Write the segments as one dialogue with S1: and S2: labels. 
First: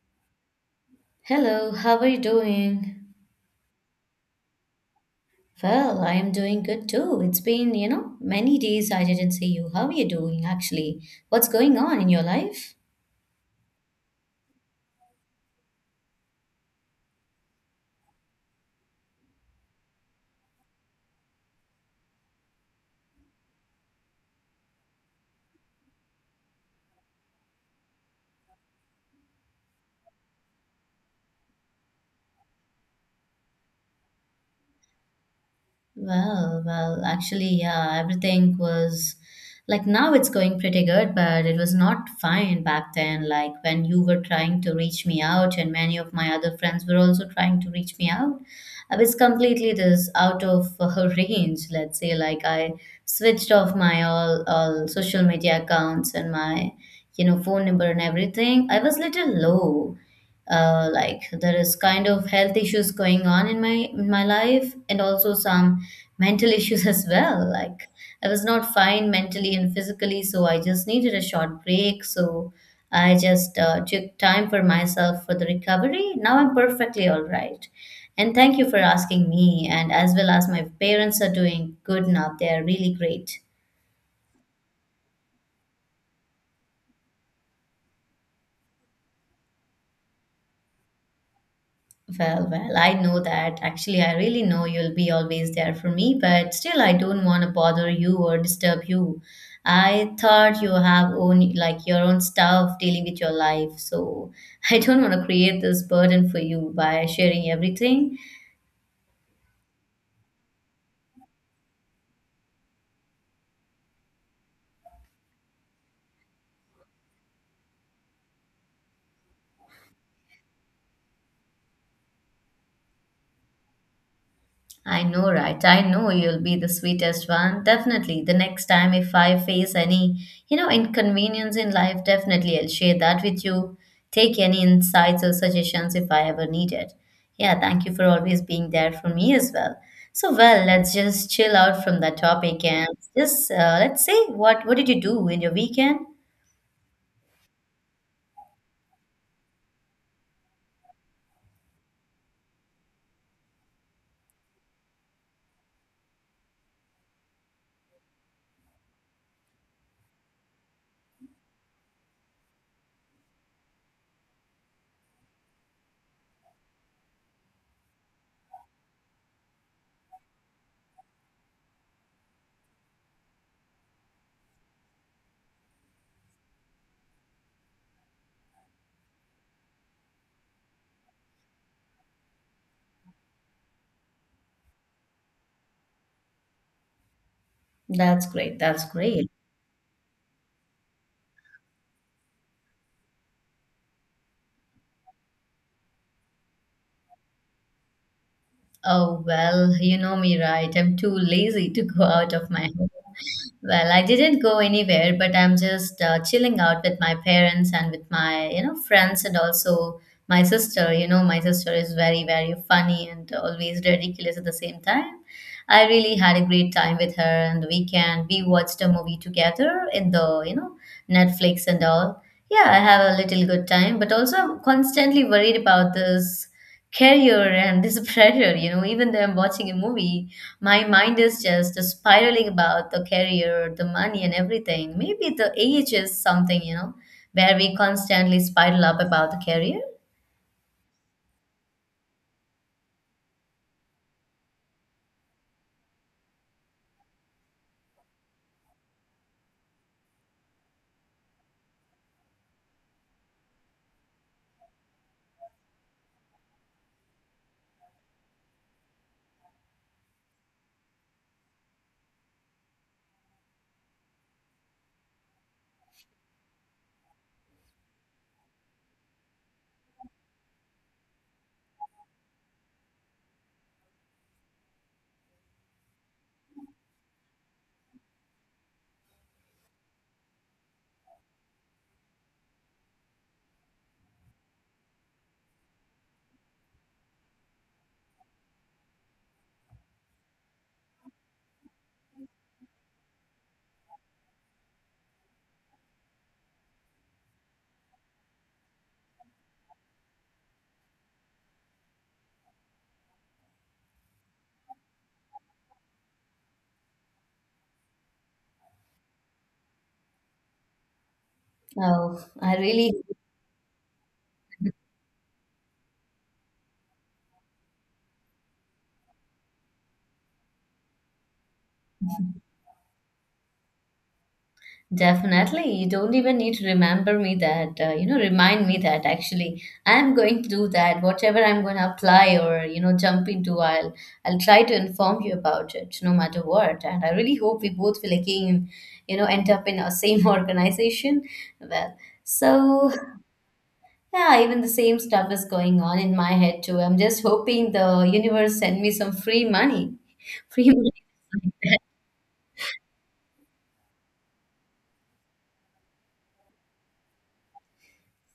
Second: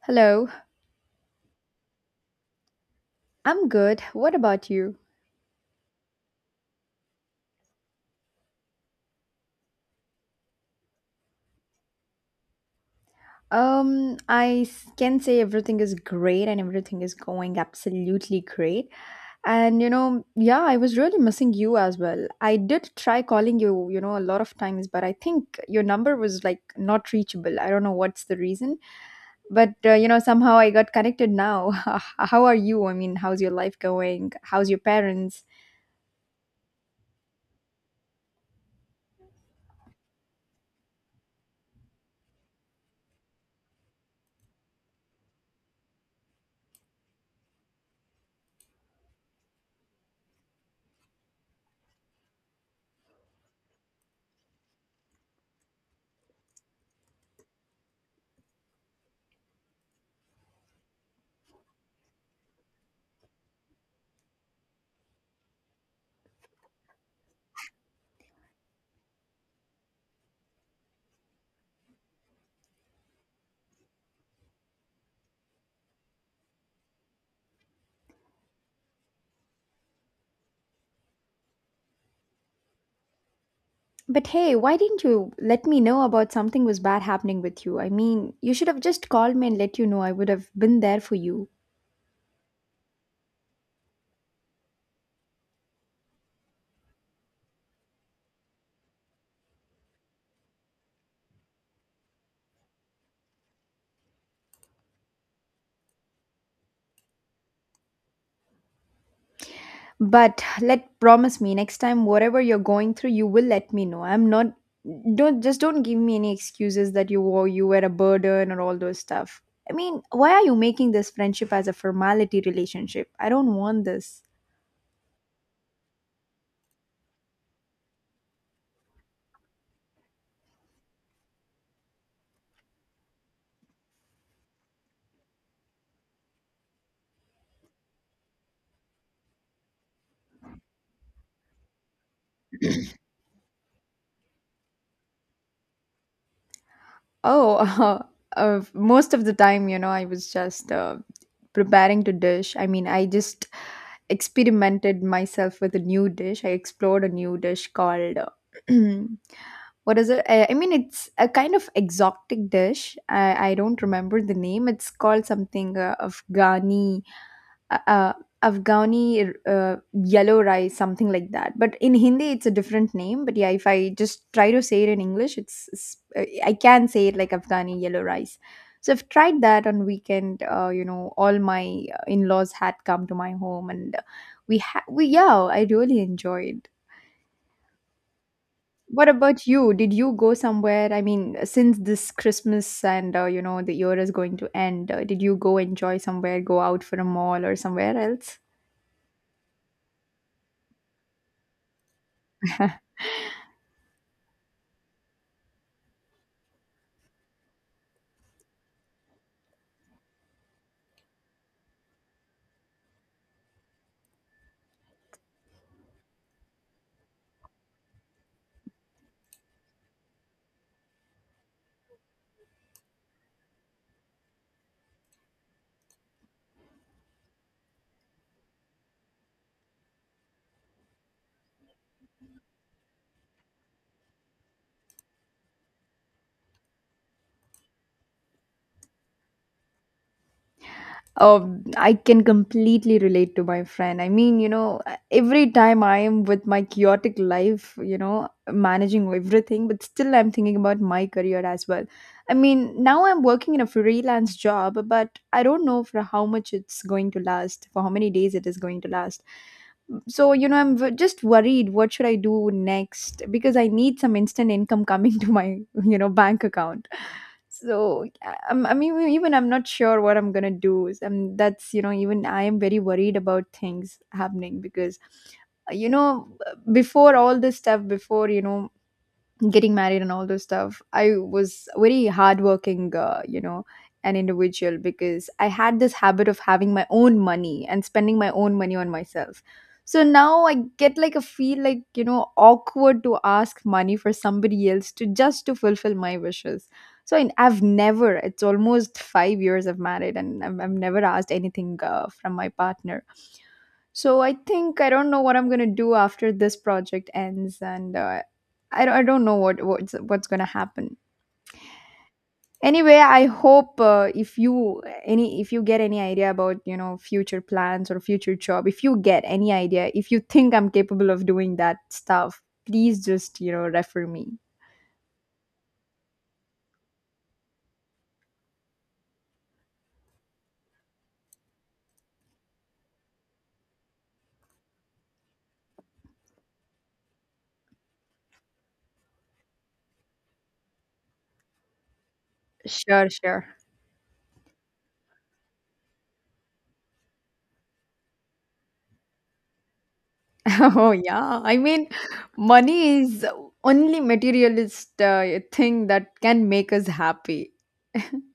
S1: Hello,
S2: Hello, how are you doing?
S1: I'm good. What about you?
S2: Well, I am doing good too. It's been, many days I didn't see you. How are you doing actually? What's going on in your life?
S1: I can say everything is great and everything is going absolutely great. And yeah, I was really missing you as well. I did try calling you, a lot of times, but I think your number was like not reachable. I don't know what's the reason, but somehow I got connected now. How are you? I mean, how's your life going? How's your parents?
S2: Well, actually, yeah, everything was like now it's going pretty good, but it was not fine back then. Like when you were trying to reach me out, and many of my other friends were also trying to reach me out. I was completely this out of range, let's say. Like I switched off my all social media accounts and my, phone number and everything. I was little low. Like there is kind of health issues going on in my life and also some mental issues as well. Like I was not fine mentally and physically, so I just needed a short break. So I just took time for myself for the recovery. Now I'm perfectly all right. And thank you for asking me, and as well as my parents are doing good now. They are really great.
S1: But hey, why didn't you let me know about something was bad happening with you? I mean, you should have just called me and let you know. I would have been there for you.
S2: Well, I know that. Actually, I really know you'll be always there for me, but still, I don't want to bother you or disturb you. I thought you have own like your own stuff dealing with your life, so I don't want to create this burden for you by sharing everything.
S1: But let promise me next time whatever you're going through, you will let me know. I'm not Don't just, don't give me any excuses that you were a burden or all those stuff. I mean, why are you making this friendship as a formality relationship? I don't want this.
S2: I know, right? I know you'll be the sweetest one. Definitely. The next time if I face any, inconvenience in life, definitely I'll share that with you. Take any insights or suggestions if I ever need it. Yeah, thank you for always being there for me as well. So, well, let's just chill out from that topic and just let's say what did you do in your weekend?
S1: Oh, most of the time, I was just preparing to dish. I mean, I just experimented myself with a new dish. I explored a new dish called what is it? I mean, it's a kind of exotic dish. i, I don't remember the name. It's called something uh, uh, Afghani yellow rice, something like that. But in Hindi, it's a different name. But yeah, if I just try to say it in English, it's I can say it like Afghani yellow rice. So I've tried that on weekend. All my in-laws had come to my home, and we had we yeah, I really enjoyed.
S2: That's great. That's
S1: What
S2: great.
S1: about you? Did you go somewhere? I mean, since this Christmas and, the year is going to end, did you go enjoy somewhere? Go out for a mall or somewhere else?
S2: Oh, well, you know me, right? I'm too lazy to go out of my home. Well, I didn't go anywhere, but I'm just chilling out with my parents and with my, friends and also my sister. You know, my sister is very, very funny and always ridiculous at the same time. I really had a great time with her and the weekend. We watched a movie together in the, Netflix and all. Yeah, I have a little good time, but also I'm constantly worried about this career and this pressure. Even though I'm watching a movie, my mind is just spiraling about the career, the money, and everything. Maybe the age is something, where we constantly spiral up about the career.
S1: I can completely relate to my friend. I mean, every time I am with my chaotic life, managing everything, but still I'm thinking about my career as well. I mean, now I'm working in a freelance job, but I don't know for how much it's going to last, for how many days it is going to last. So, I'm just worried what should I do next, because I need some instant income coming to my, bank account. So I mean, even I'm not sure what I'm gonna do, and that's, even I am very worried about things happening. Because, uh, you know before all this stuff, before getting married and all those stuff, I was very hardworking, an individual, because I had this habit of having my own money and spending my own money on myself. So now I get like a feel like, awkward to ask money for somebody else, to just to fulfill my wishes. So I've never — it's almost 5 years I've married, and I've never asked anything from my partner. So I think I don't know what I'm gonna do after this project ends, and I don't know what's gonna happen.
S2: Oh, I really.
S1: Anyway, I hope, if you any if you get any idea about, future plans or future job, if you get any idea, if you think I'm capable of doing that stuff, please just, refer me.
S2: Definitely. You don't even need to remember me that, you know, remind me that actually I'm going to do that. Whatever I'm going to apply or, you know, jump into, I'll try to inform you about it no matter what. And I really hope we both will again, end up in our same organization. Well, so
S1: Sure, sure.
S2: yeah, even the same stuff is going on in my head too. I'm just hoping the universe send me some free money. Free
S1: Oh
S2: money.
S1: yeah. I mean, money is only materialist, thing that can make us happy.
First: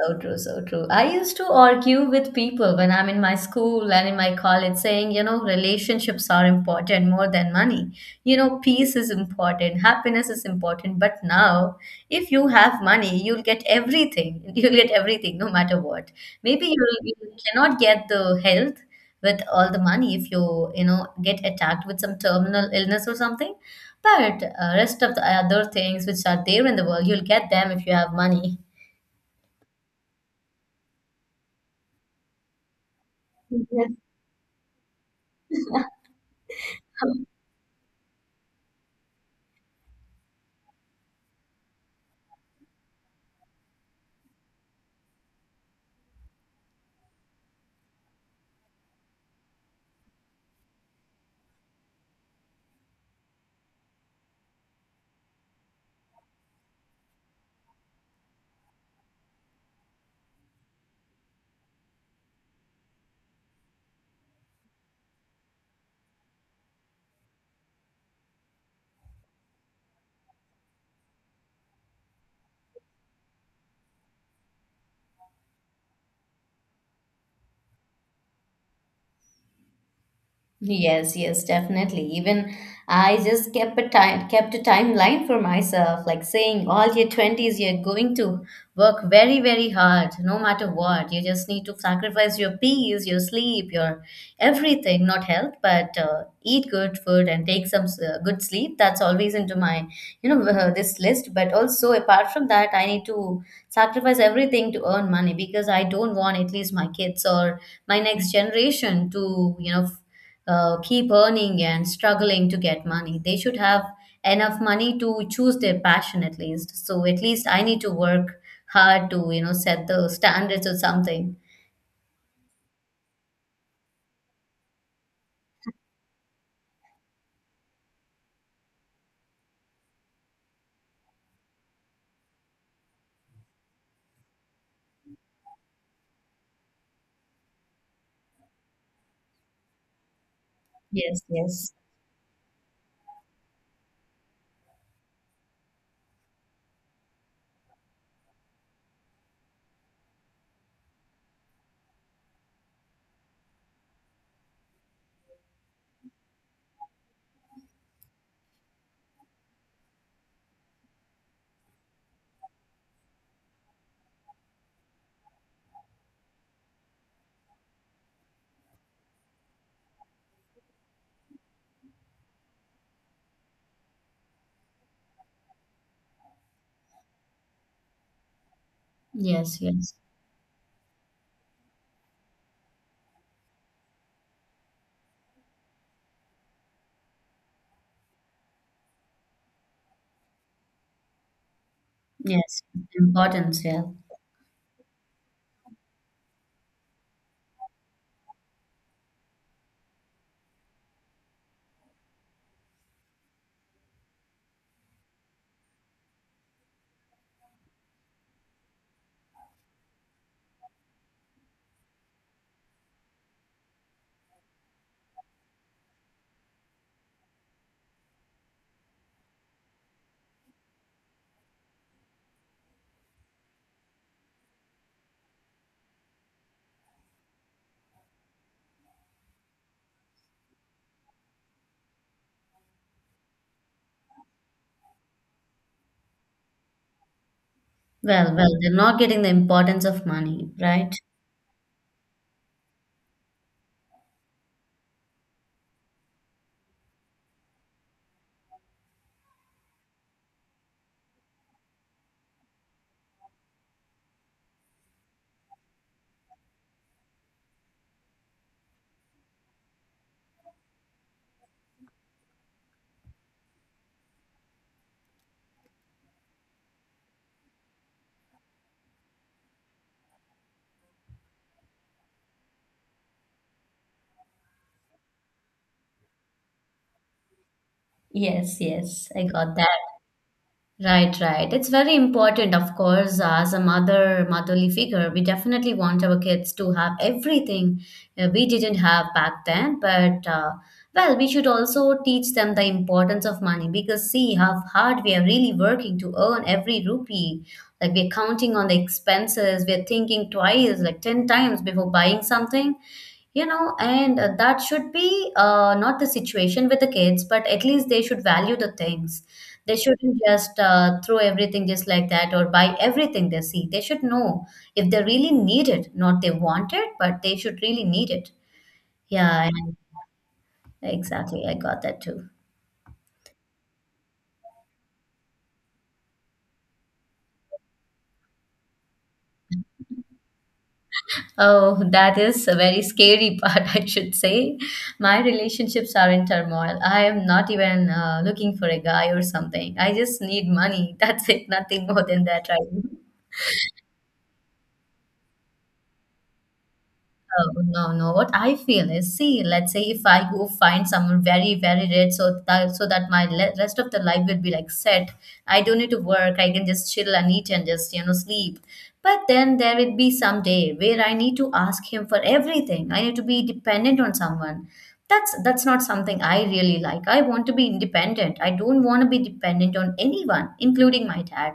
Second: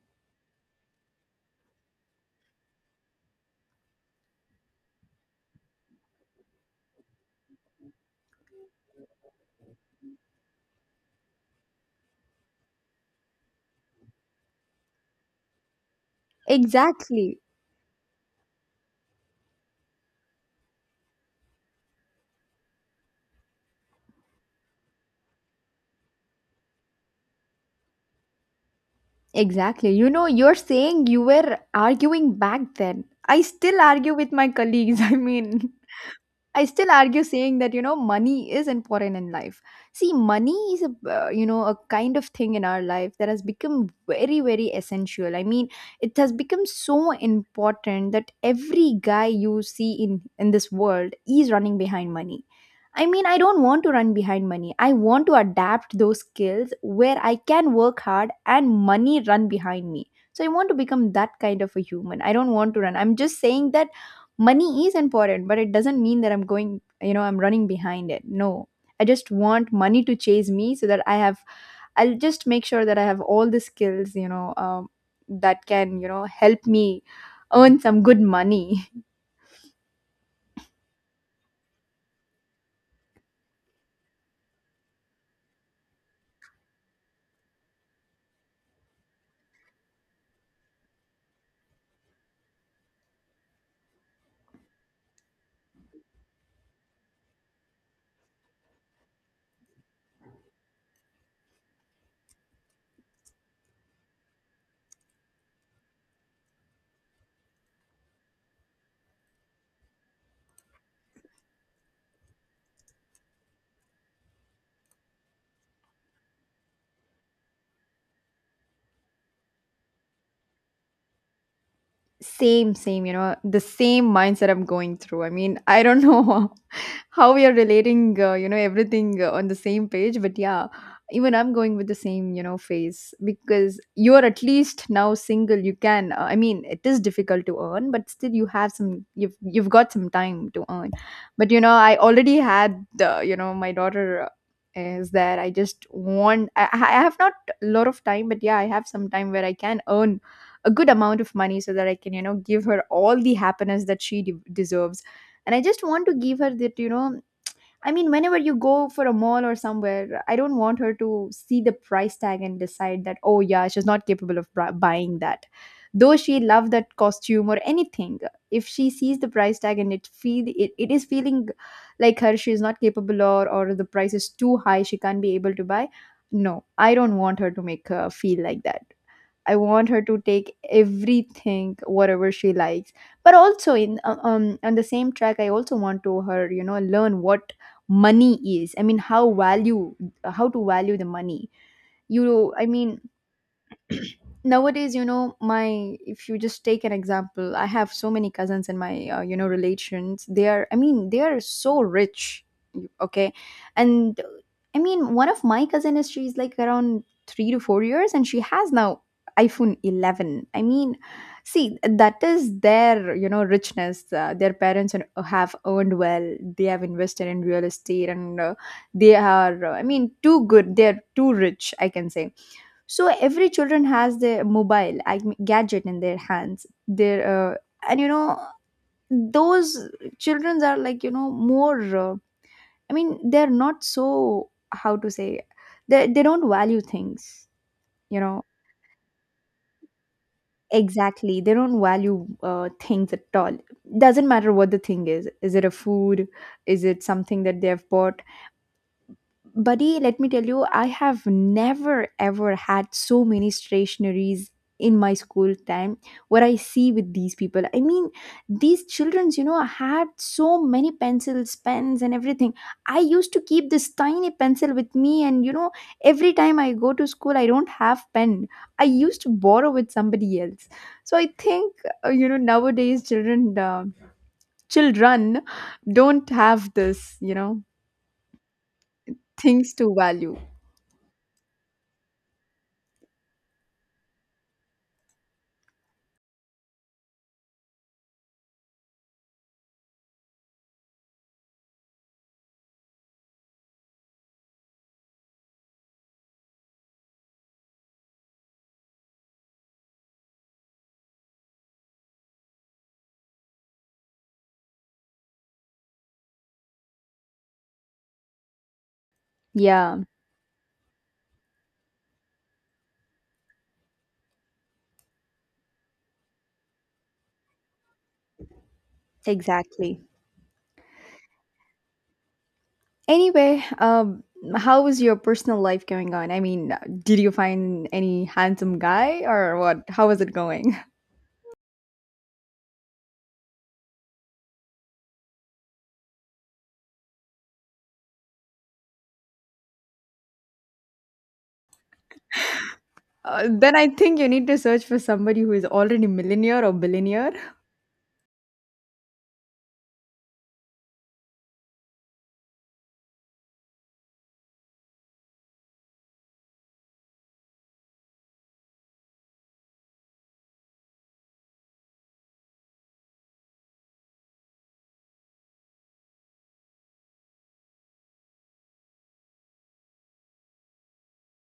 S2: So true, so true. I used to argue with people when I'm in my school and in my college saying, relationships are important more than money. You know, peace is important, happiness is important. But now, if you have money, you'll get everything. You'll get everything no matter what. Maybe you
S1: Exactly.
S2: cannot get the health with all the money if you, get attacked with some terminal illness or something. But rest of the other things which are there in the world, you'll get them if you have money.
S1: Exactly. You know, you're saying you were arguing back then. I still
S2: Yes,
S1: argue with my colleagues. I mean, I still argue saying that, money is important in life. See, money is a, kind of thing in our life that has become very, very essential. I mean, it has become so important that every guy you see in this world is running behind money. I mean, I don't want to run behind money. I want to adapt those skills where I can work hard and money run behind me. So I want to become that kind of a human. I don't want to run. I'm just saying that money is important, but it doesn't mean that I'm going, you know, I'm running behind it. No. I just want money to chase me so that I'll just make sure that I have all the skills, that can, help me earn some good money.
S2: yes, yes, definitely. Even I just kept a timeline for myself, like saying all your 20s you're going to work very, very hard, no matter what. You just need to sacrifice your peace, your sleep, your everything, not health, but eat good food and take some good sleep. That's always into my, this list. But also apart from that, I need to sacrifice everything to earn money because I don't want at least my kids or my next generation to keep earning and struggling to get money. They should have enough money to choose their passion at least. So at least I need to work hard to, set the standards or something.
S1: Same, same, the same mindset I'm going through. I mean, I don't know how we are relating, everything on the same page, but yeah, even I'm going with the same, phase, because you are at least now single. You can, I mean, it is difficult to earn, but still you have you've got some time to earn.
S2: Yes,
S1: But,
S2: yes.
S1: I already had, my daughter is there. I just want, I have not a lot of time, but yeah, I have some time where I can earn a good amount of money so that I can, give her all the happiness that deserves. And I just want to give her that. I mean, whenever you go for a mall or somewhere, I don't want her to see the price tag and decide that, oh, yeah, she's not capable of buying that. Though she love that costume or anything, if she sees the price tag and it is feeling like her, she is not capable, or the price is too high, she can't be able to buy. No, I don't want her to make her feel like that. I
S2: Yes,
S1: want
S2: yes.
S1: her to take everything, whatever she likes. But also in on the same track, I also want to her, learn what money is. I mean, how to value the money. You,
S2: Yes.
S1: I mean,
S2: Importance, yeah.
S1: nowadays, my, if you just take an example, I have so many cousins in my, relations. They are i mean they are so rich. Okay. And, I mean, one of my cousin is, she's like around 3 to 4 years, and she has now iPhone 11. I mean, see, that is their, richness. Their parents have earned well. They have invested in real estate, and they are, too good, they're too rich, I can say. So every children has their mobile, I mean, gadget in their hands, their and, those children are like, more, they're not so, how to say, they don't value things, you
S2: Well,
S1: know.
S2: well, they're not getting the importance of money, right?
S1: Exactly, they don't value, things at all. Doesn't matter what the thing is it a food, is it something that they have bought? Buddy, let me tell you, I have never ever had so many stationaries in my school time. What I see with these people, I mean, these childrens, had so many pencils, pens and everything. I used to keep this tiny pencil with me, and, every time I go to school, I don't have pen, I used to borrow with somebody else. So I think, nowadays children, children don't have this,
S2: Yes, yes. I got
S1: things
S2: that.
S1: to value.
S2: Right, right. It's very important, of course, as a mother, motherly figure. We definitely want our kids to have everything we didn't have back then. But well, we should also teach them the importance of money because see how hard we are really working to earn every rupee. Like, we're counting on the expenses, we're thinking twice, like 10 times before buying something, and that should be not the situation with the kids, but at least they should value the things. They
S1: Yeah.
S2: shouldn't just throw everything just like that or buy everything they see. They should know if they really need it, not they want it, but they should really need it. Yeah, and
S1: Exactly.
S2: exactly. I got that too.
S1: Anyway, how is your personal life going on? I mean, did you find any handsome guy or what? How is it going?
S2: Oh, that is a very scary part, I should say. My relationships are in turmoil. I am not even looking for a guy or something. I just need money. That's it. Nothing more than that, right?
S1: Then I think you need to search for somebody who is already millionaire or billionaire.
S2: No, no, no. What I feel is, see, let's say if I go find someone very, very rich, so that my le rest of the life will be like set. I don't need to work. I can just chill and eat and just, you know, sleep. But then there will be some day where I need to ask him for everything. I need to be dependent on someone. That's not something I really like. I want to be independent. I don't want to be dependent on anyone, including my dad.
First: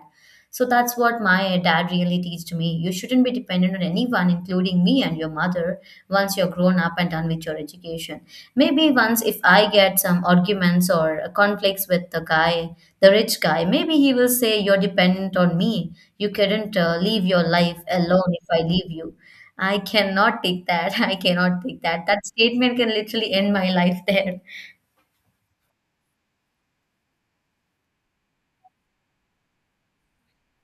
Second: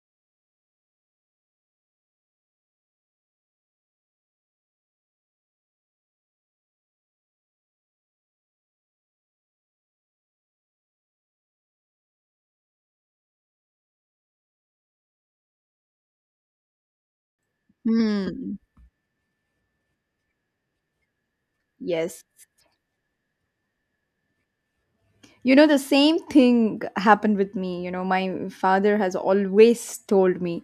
S2: So that's what my dad really teached me. You shouldn't be dependent on anyone, including me and your mother, once you're grown up and done with your education. Maybe once if I get some arguments or conflicts with the guy, the rich guy, maybe he will say, "You're dependent on me. You couldn't leave your life alone if
S1: Hmm.
S2: I leave you." I cannot take that. I cannot take that.
S1: Yes,
S2: That statement can literally end my life there.
S1: you know, the same thing happened with me. You know, my father has always told me,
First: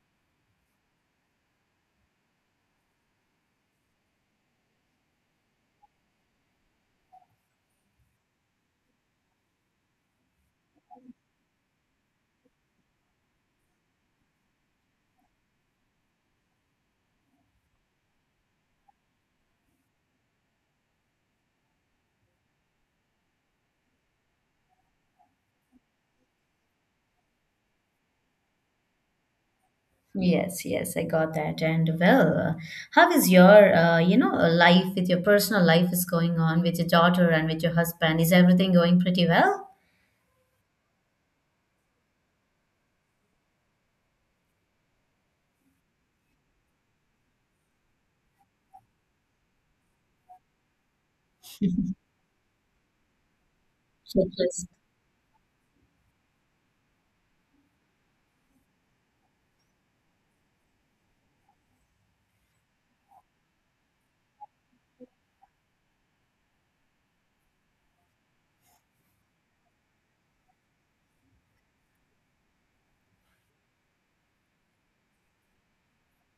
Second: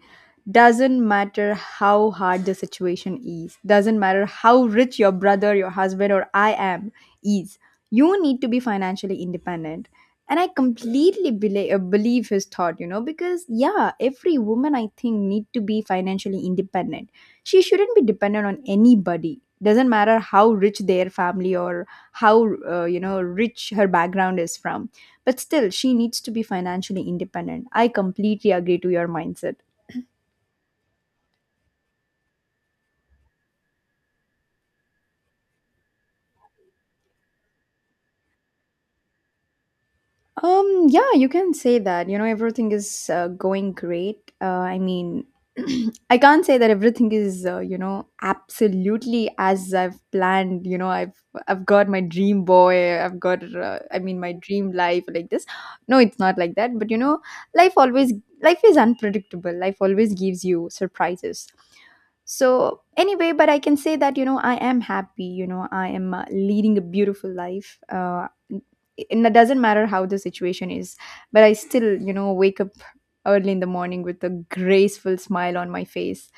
S1: doesn't matter how hard the situation is, doesn't matter how rich your brother, your husband, or I am is, you need to be financially independent. And I completely believe his thought, because yeah, every woman I think need to be financially independent. She shouldn't be dependent on anybody. Doesn't matter how rich their family, or how, rich her background is from, but still she needs to be financially independent. I completely agree to your mindset.
S2: Yes, yes, I got that. And well, how is your, you know, life with your personal life is going on with your daughter and with your husband? Is everything going pretty well?
S1: Yeah, you can say that. You know, everything is, going great. I mean, I can't say that everything is, absolutely as I've planned. You know, I've got my dream boy. I've got, I mean, my
S2: Yes.
S1: dream life like this. No, it's not like that. But, life always life is unpredictable. Life always gives you surprises. So anyway, but I can say that, I am happy. You know, I am, leading a beautiful life. It doesn't matter how the situation is, but I still, wake up early in the morning with a graceful smile on my face,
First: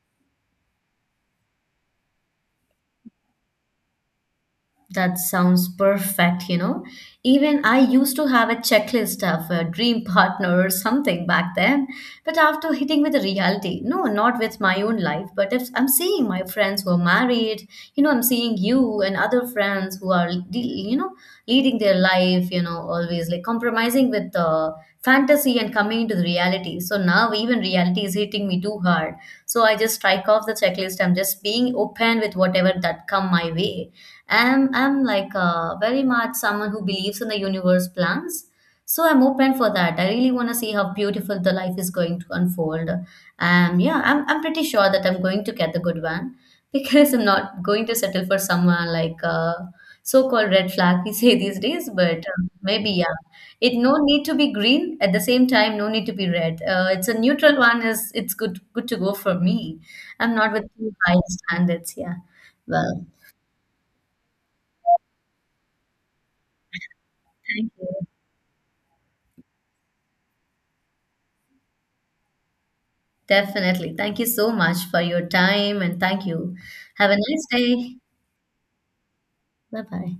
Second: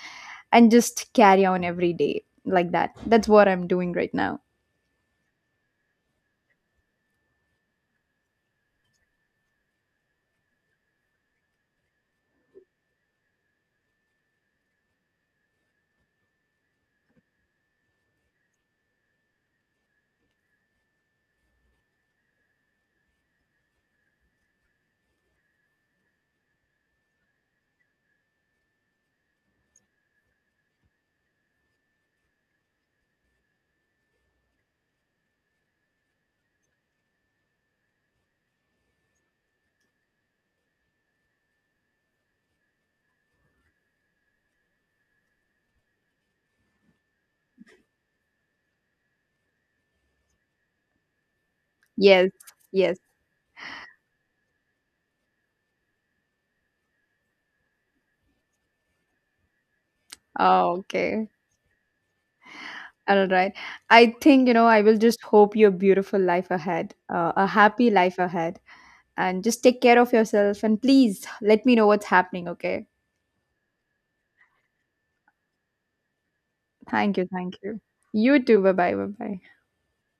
S1: and just carry on every day like that. That's what I'm doing right now.
S2: That sounds perfect, you know. Even I used to have a checklist of a dream partner or something back then. But after hitting with the reality, no, not with my own life, but if I'm seeing my friends who are married, you know, I'm seeing you and other friends who are, you know, leading their life, you know, always like compromising with the fantasy and coming into the reality. So now even reality is hitting me too hard. So I just strike off the checklist. I'm just being open with whatever that come my way. I'm like very much someone who believes in the universe plans. So I'm open for that. I really want to see how beautiful the life is going to unfold. Yeah, I'm pretty sure that I'm going to get the good one because I'm not going to settle for someone like so-called red flag we say these days. But
S1: Yes,
S2: maybe
S1: yes.
S2: yeah, it no need to be green at the same time, no need to be red. It's a neutral one. Is it's good to go for me. I'm not with
S1: Oh,
S2: too high
S1: okay.
S2: standards. Yeah. Well,
S1: All right, I think, I will just hope your beautiful life ahead, a
S2: thank
S1: happy
S2: you.
S1: life ahead, and just take care of yourself, and please let me know what's happening, okay?
S2: Definitely. Thank you so much for your time and thank you. Have a
S1: Thank you,
S2: nice
S1: thank you.
S2: day.
S1: You too. Bye bye, bye bye.
S2: Bye bye.